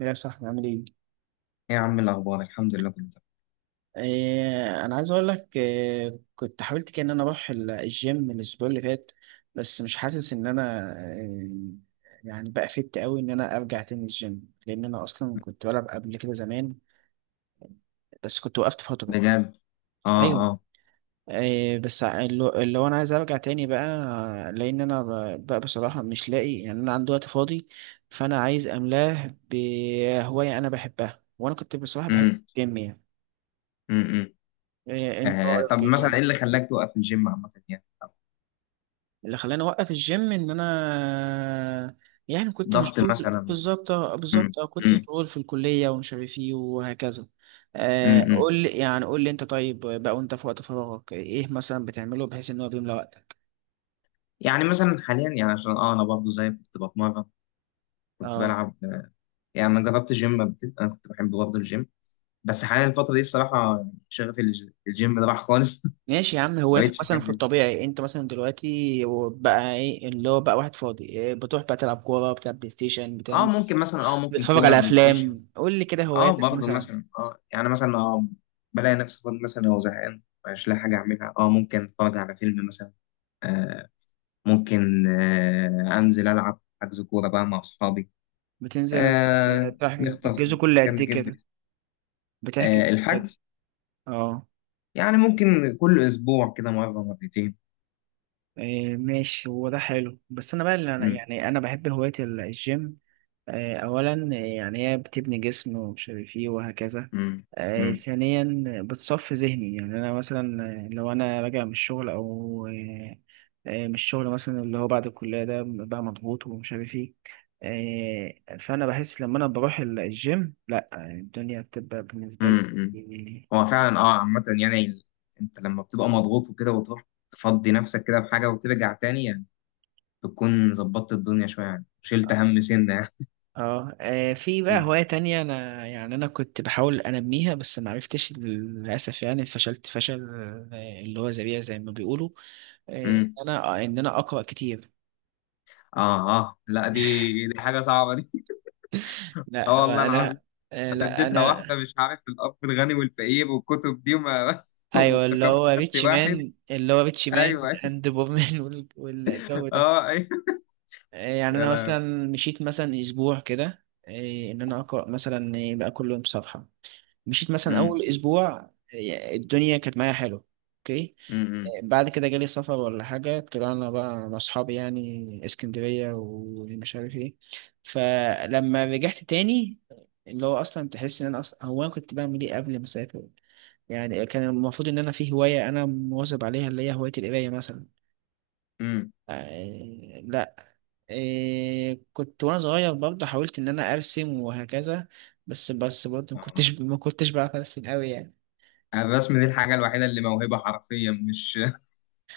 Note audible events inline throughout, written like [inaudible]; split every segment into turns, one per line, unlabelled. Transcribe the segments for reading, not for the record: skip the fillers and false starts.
يا صاحبي عامل ايه؟
ايه يا عم، الاخبار الحمد لله كله تمام.
إيه انا عايز اقول لك إيه كنت حاولت كده ان انا اروح الجيم الاسبوع اللي فات، بس مش حاسس ان انا إيه، يعني بقى فت قوي ان انا ارجع تاني الجيم، لان انا اصلا كنت بلعب قبل كده زمان بس كنت وقفت فترة.
بجد؟ اه،
ايوه.
اه.
إيه بس اللي هو انا عايز ارجع تاني بقى، لان انا بقى بصراحة مش لاقي، يعني انا عندي وقت فاضي، فانا عايز املاه بهواية انا بحبها، وانا كنت بصراحة بحب
امم.
الجيم يعني.
امم.
إيه انت
آه، طب
رأيك إيه؟
مثلا
طيب؟
ايه اللي خلاك توقف الجيم عامه يعني؟
اللي خلاني اوقف الجيم ان انا يعني كنت
ضغط
مشغول.
مثلا؟
بالظبط آه،
امم.
بالظبط اه كنت
امم.
مشغول في الكليه ومش عارف ايه وهكذا. آه،
امم.
قول لي يعني قول لي انت طيب بقى، وانت في وقت فراغك ايه مثلا بتعمله بحيث ان هو بيملى وقتك.
يعني مثلا حاليا يعني عشان انا برضه زي كنت بتمرن، كنت
اه،
بلعب، يعني انا جربت جيم قبل كده، انا كنت بحب برضه الجيم، بس حاليا الفتره دي الصراحه يعني شغفي الجيم ده راح خالص
ماشي يا عم.
[laughs] ما
هواياتك
بقتش
مثلا في
احب.
الطبيعي، انت مثلا دلوقتي بقى ايه اللي هو بقى واحد فاضي إيه، بتروح بقى تلعب كوره، بتلعب بلاي ستيشن،
اه
بتعمل إيه؟
ممكن مثلا ممكن
بتتفرج
كوره،
على
بلاي ستيشن.
افلام؟ قول لي كده
اه
هواياتك
برضه
مثلا.
مثلا، يعني مثلا، بلاقي نفسي فاضي مثلا او زهقان، مش لاقي حاجه اعملها، ممكن اتفرج على فيلم مثلا. آه ممكن، انزل العب حجز كوره بقى مع اصحابي.
بتنزل.
آه
آه، تحكي
نخطف
الجزء كل قد
كام
ايه
جيم
كده؟
بلاي.
بتحكي.
الحجز.
اه.
يعني ممكن كل اسبوع كده، مره مرتين.
إيه ماشي، هو ده حلو، بس انا بقى اللي انا
مم،
يعني انا بحب هواية الجيم. اولا، يعني هي بتبني جسم ومش عارف ايه وهكذا.
مم، مم،
ثانيا بتصفي ذهني، يعني انا مثلا لو انا راجع من الشغل او من الشغل مثلا اللي هو بعد الكلية، ده بقى مضغوط ومش عارف ايه. فانا بحس لما انا بروح الجيم لا الدنيا بتبقى بالنسبة لي
مم، مم.
يعني.
هو فعلا عامه يعني، انت لما بتبقى مضغوط وكده وتروح تفضي نفسك كده بحاجه وترجع تاني، يعني بتكون ظبطت الدنيا شويه، يعني شلت هم سنه يعني.
اه. في بقى
مم.
هواية تانية انا يعني انا كنت بحاول انميها، بس ما عرفتش للاسف، يعني فشلت فشل اللي هو ذريع زي ما بيقولوا.
مم.
انا ان انا اقرا كتير.
اه، اه، لا، دي حاجه صعبه دي [laughs]
لا
اه، والله العظيم،
انا
انا
لا
اديتها
انا.
واحده مش عارف الاب الغني والفقير والكتب دي وما [laughs]
ايوه اللي
وافتكرت
هو
نفسي
ريتش
واحد.
مان، اللي هو ريتش مان
ايوه، أيوة.
اند بورمان. [laughs] والجو ده.
اه، ايوه.
يعني
يا
انا
لا.
مثلا مشيت مثلا اسبوع كده، إيه، ان انا اقرا مثلا إيه، بقى كل يوم صفحه. مشيت مثلا
امم.
اول اسبوع، إيه، الدنيا كانت معايا حلو. اوكي.
امم.
إيه، بعد كده جالي سفر ولا حاجه، طلعنا بقى مع اصحابي يعني اسكندريه ومش عارف ايه. فلما رجعت تاني، اللي هو اصلا تحس ان انا اصلا هو انا كنت بعمل ايه قبل ما اسافر، يعني كان المفروض ان انا في هوايه انا مواظب عليها، اللي هي هوايه القرايه مثلا.
امم.
لا. إيه كنت وانا صغير برضه حاولت ان انا ارسم وهكذا، بس برضه ما
آه.
كنتش ما كنتش بعرف ارسم قوي يعني.
آه، الرسم دي الحاجه الوحيده اللي موهبه حرفيا، مش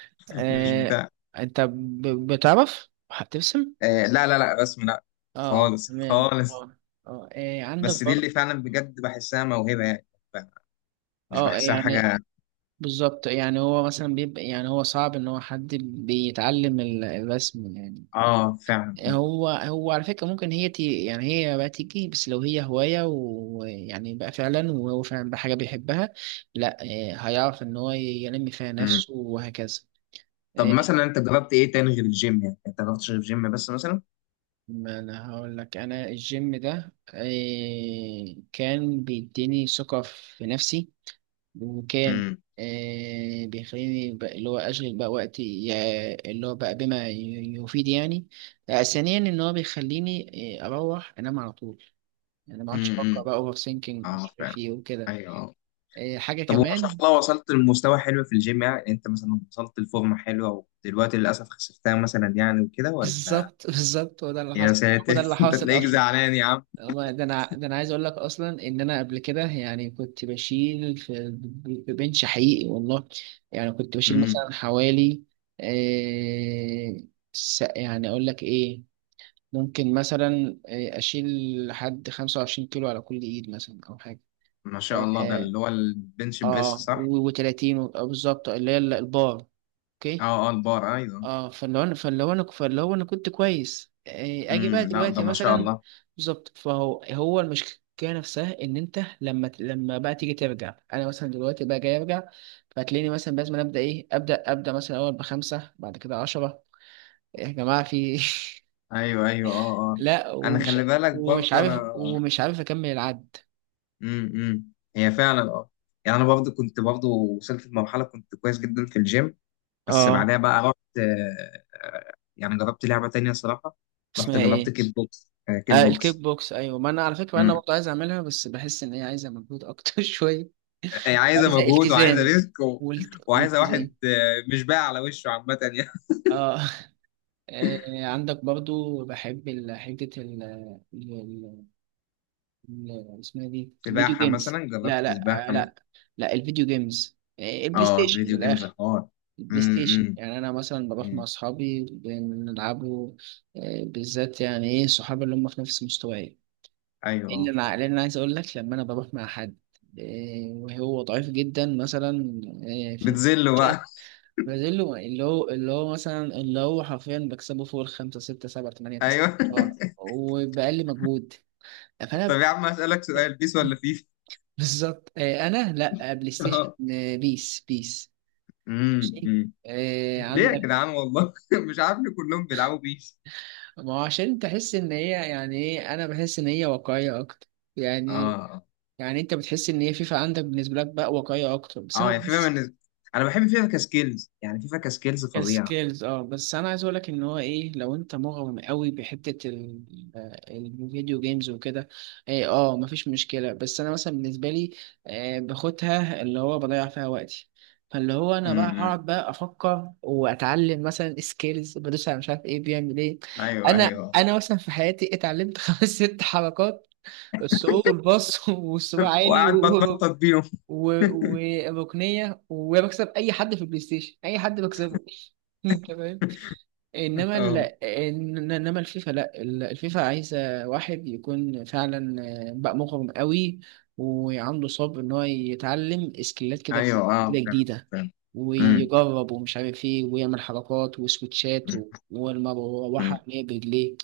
[laughs] مش
إيه
بتاع.
انت بتعرف هترسم.
آه، لا، لا، لا، رسم، لا.
اه
خالص
تمام
خالص.
اه. اه إيه عندك
بس دي
برضه.
اللي فعلا بجد بحسها موهبه يعني، مش
اه
بحسها
يعني
حاجه.
بالظبط، يعني هو مثلا بيبقى، يعني هو صعب ان هو حد بيتعلم الرسم يعني.
اه، فعلا.
هو على فكرة ممكن هي تي، يعني هي بقى تيجي، بس لو هي هواية ويعني بقى فعلا وهو فعلا بحاجة بيحبها، لا هيعرف إن هو ينمي فيها
امم.
نفسه وهكذا.
طب
آه.
مثلا انت جربت ايه تاني غير الجيم؟ يعني انت جربتش غير الجيم بس مثلا؟
ما أنا هقول لك أنا الجيم ده كان بيديني ثقة في نفسي، وكان
امم.
بيخليني بقى اللي هو أشغل بقى وقتي اللي هو بقى بما يفيد يعني. ثانيا إن هو بيخليني أروح أنام على طول، يعني ما عادش افكر
امم.
بقى اوفر ثينكينج،
اه،
مش عارف
فعلا.
ايه وكده.
ايوه.
إيه حاجه
طب وما شاء
كمان.
الله وصلت لمستوى حلو في الجيم، يعني انت مثلا وصلت لفورمه حلوه ودلوقتي للاسف خسفتها مثلا يعني وكده
[laughs]
ولا؟
بالظبط هو ده اللي
يا
حصل. هو ده
ساتر
اللي
[laughs] انت
حاصل
تلاقيك
اصلا.
زعلان يا عم.
هو ده انا، ده انا عايز اقول لك اصلا ان انا قبل كده يعني كنت بشيل في بنش حقيقي والله. يعني كنت بشيل
امم.
مثلا حوالي، إيه، يعني اقول لك ايه، ممكن مثلا إيه، اشيل لحد 25 كيلو على كل ايد مثلا او حاجه.
ما شاء الله، ده
اه،
اللي هو البنش بريس،
آه
صح؟
و30، بالظبط اللي هي البار. اوكي.
اه، اه، البار، ايوه.
اه، فاللي هو انا فاللي هو انا فاللي هو انا كنت كويس، إيه، اجي
امم.
بقى
لا ده
دلوقتي
ما شاء
مثلا.
الله.
بالظبط، فهو هو المشكله نفسها ان انت لما لما بقى تيجي ترجع. انا مثلا دلوقتي بقى جاي ارجع، فتلاقيني مثلا لازم ابدا، ايه ابدا ابدا مثلا اول بخمسه بعد كده عشرة. يا جماعه في.
ايوه، ايوه، اه،
[laughs]
اه.
لا،
انا
ومش
خلي بالك
ومش
برضه انا.
عارف ومش عارف اكمل العد.
امم. امم. هي فعلا، يعني انا برضو كنت برضو وصلت لمرحله، كنت كويس جدا في الجيم. بس
اه
بعدها بقى رحت، يعني جربت لعبه تانية صراحه، رحت
اسمها
جربت
ايه.
كيك بوكس، كيك
آه، الكيك
بوكس.
بوكس. ايوه ما انا على فكره انا
امم.
برضه عايز اعملها، بس بحس ان هي عايزه مجهود اكتر [laughs] شويه.
هي عايزه
عايزه
مجهود وعايزه
التزام،
ريسك، وعايزه واحد،
والتزام.
مش باقي على وشه عامه يعني.
اه. عندك برضو بحب حتة ال- اسمها دي
[laughs]
الفيديو
سباحه مثلا،
جيمز، لا
جربت سباحه
لا آه،
مثلا.
لا لا الفيديو جيمز، البلاي
اه،
ستيشن من
فيديو جيمز
الآخر.
حوار.
البلاي
امم.
ستيشن،
امم.
يعني أنا مثلا بروح مع
امم.
أصحابي بنلعبوا بالذات، يعني إيه صحابي اللي هم في نفس مستواي،
ايوه،
اللي
اه.
أنا لأن أنا عايز أقول لك لما أنا بروح مع حد وهو ضعيف جدا مثلا
بتذله بقى.
برازيلو، اللي هو حرفيا بكسبه فوق الخمسة ستة سبعة تمانية
[laughs]
تسعة
ايوه
عشرة
[laughs]
وبأقل مجهود.
طب
فأنا.
يا عم اسالك سؤال، بيس ولا
[laughs]
فيفا؟
بالظبط أنا لأ بلاي ستيشن
[laughs]
بيس.
امم.
ماشي؟
امم.
آه،
ليه يا
عندك.
جدعان والله [laughs] مش عارف ليه كلهم بيلعبوا بيس.
ما هو عشان تحس إن هي، يعني إيه، أنا بحس إن هي واقعية أكتر، يعني،
اه،
يعني أنت بتحس إن هي فيفا عندك بالنسبة لك بقى واقعية أكتر، بس
اه،
أنا
يعني فيفا
بحس.
بالنسبة، انا بحب فيفا كسكيلز يعني، فيفا كسكيلز فظيعة.
كسكيلز اه. بس انا عايز اقولك ان هو ايه، لو انت مغرم قوي بحته الفيديو جيمز وكده، ايه اه مفيش مشكله. بس انا مثلا بالنسبه لي باخدها اللي هو بضيع فيها وقتي، فاللي هو انا بقى
امم.
هقعد بقى افكر، واتعلم مثلا سكيلز، بدوس على مش عارف ايه، بيعمل ايه.
ايوه،
انا
ايوه
انا مثلا في حياتي اتعلمت [laughs] خمس ست حركات: السوق، والباص، والصباع
[laughs]
عالي،
وقاعد بتنطط بيهم
و- وركنيه، وبكسب اي حد في البلاي ستيشن، اي حد بكسبه. [laughs] تمام.
[laughs]
انما ال...
اه،
انما الفيفا، لا الفيفا عايزه واحد يكون فعلا بقى مغرم قوي، وعنده صبر ان هو يتعلم سكيلات كده
ايوه. اه،
كده
فعلا.
جديده،
فعلا. امم.
ويجرب ومش عارف ايه، ويعمل حركات وسويتشات
أمم، أمم،
والمروحه اللي هي برجليه.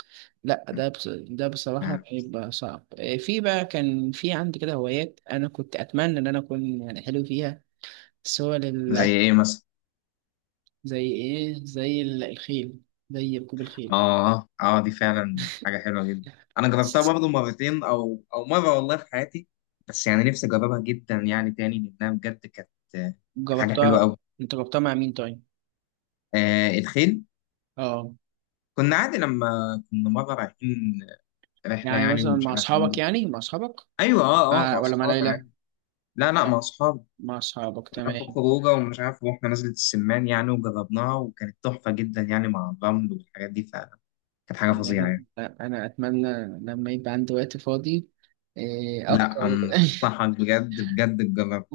لا
أمم،
ده بصراحه
فعلا.
بيبقى صعب. في بقى، كان في عندي كده هوايات انا كنت اتمنى ان انا اكون يعني حلو فيها، بس هو.
زي ايه مثلا؟
زي ايه؟ زي الخيل، زي ركوب الخيل.
اه، اه، دي فعلا حاجة حلوة جدا، انا جربتها برضه مرتين او مرة والله في حياتي، بس يعني نفسي اجربها جدا يعني تاني لانها بجد كانت آه، حاجة حلوة
جربتها.
قوي.
انت جربتها مع مين طيب؟
آه، الخيل.
اه
كنا عادي لما كنا مرة رايحين رحلة
يعني
يعني،
مثلا
ومش
مع
عارف
اصحابك
أعمل.
يعني مع اصحابك؟
أيوة، أه، أه،
مع...
مع
ولا مع
أصحابي
ليلى؟
عادي. لا، لا، مع أصحابي.
مع اصحابك
كنا في
تمام.
خروجة، ومش عارف رحنا نزلة السمان يعني وجربناها، وكانت تحفة جدا يعني، مع الرمل والحاجات دي فعلا، كانت حاجة فظيعة يعني.
لا، انا اتمنى لما يبقى عندي وقت فاضي إيه، اكتر.
لا
[laughs]
أنصحك، بجد بجد تجرب.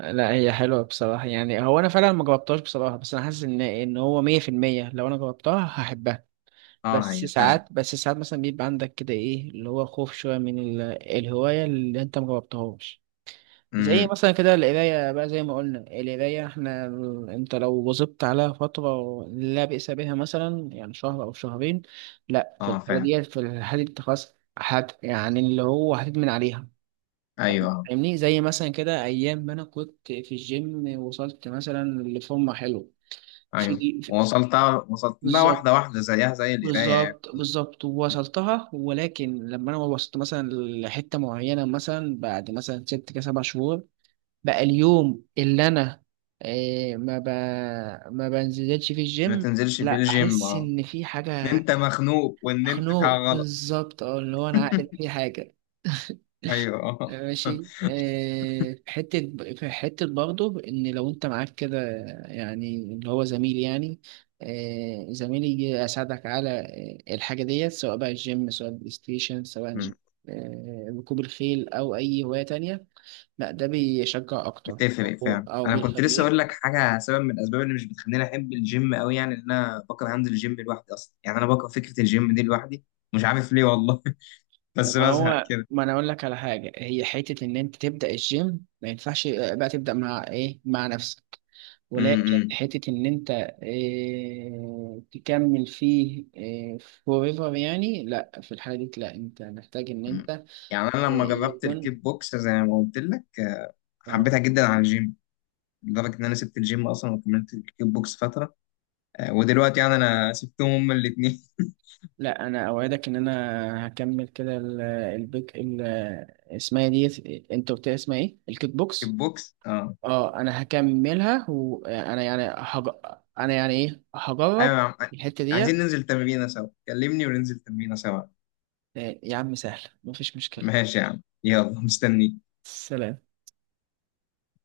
لا هي حلوه بصراحه، يعني هو انا فعلا ما جربتهاش بصراحه، بس انا حاسس ان هو 100% لو انا جربتها هحبها.
أه،
بس
هي فعلا.
ساعات بس ساعات مثلا بيبقى عندك كده ايه اللي هو خوف شويه من الهوايه اللي انت ما جربتهاش. زي
أمم.
مثلا كده القراية بقى، زي ما قلنا القراية، احنا انت لو واظبت عليها فترة لا بأس بها مثلا، يعني شهر أو شهرين، لا في
أه،
الحالة
فعلا.
دي، انت خلاص هت، يعني اللي هو هتدمن عليها.
أيوة، أه.
فاهمني؟ زي مثلا كده أيام ما أنا كنت في الجيم، وصلت مثلا لفورمة حلوة في
أيوة،
دي في،
وصلت، وصلت لها
بالظبط
واحدة واحدة زيها زي القراية يعني.
بالظبط وصلتها، ولكن لما أنا وصلت مثلا لحتة معينة، مثلا بعد مثلا ست كده سبع شهور، بقى اليوم اللي انا آه، ما ب... ما بنزلش فيه
ما
الجيم،
تنزلش في
لا
الجيم،
احس
أه.
ان في
إن
حاجه.
أنت مخنوق وإن أنت في حاجة
مخنوق
غلط.
بالظبط، اه اللي هو انا عقلت في حاجه. [laughs]
أيوة [laughs]
ماشي.
أه.
آه، في حتة، برضه إن لو أنت معاك كده يعني اللي هو زميل، يعني زميل يجي يساعدك على الحاجة ديت، سواء بقى الجيم، سواء البلاي ستيشن، سواء ركوب الخيل، أو أي هواية تانية، لا ده بيشجع اكتر.
بتفرق
او
فعلا،
او
انا كنت لسه
بيخليك.
اقول لك حاجه، سبب من الاسباب اللي مش بتخليني احب الجيم قوي يعني، ان انا بكره انزل الجيم لوحدي اصلا، يعني انا بكره فكره الجيم دي لوحدي، مش عارف ليه والله [laughs] بس
طب ما
بزهق
هو
كده.
ما انا اقول لك على حاجه، هي حته ان انت تبدا الجيم، ما ينفعش بقى تبدا مع ايه، مع نفسك. ولكن
امم.
حته ان انت إيه تكمل فيه إيه forever، يعني لا في الحاله دي لا، انت محتاج ان انت
يعني انا لما
إيه
جربت الكيك
يكون.
بوكس زي ما قلت لك،
اه.
حبيتها جدا عن الجيم، لدرجه ان انا سبت الجيم اصلا وكملت الكيك بوكس فتره، ودلوقتي يعني انا سبتهم هما الاثنين [laughs]
لا انا اوعدك ان انا هكمل كده اسمها دي، انت قلت لي اسمها ايه؟ الكيك
كيك
بوكس.
بوكس، اه،
اه انا هكملها، وانا يعني انا يعني ايه
ايوه
هجرب
يا عم.
الحتة
عايزين
ديت.
ننزل تمرينه سوا، كلمني وننزل تمرينه سوا.
آه، يا عم سهل مفيش مشكلة.
ماشي يا عم، يلا مستنيك.
سلام.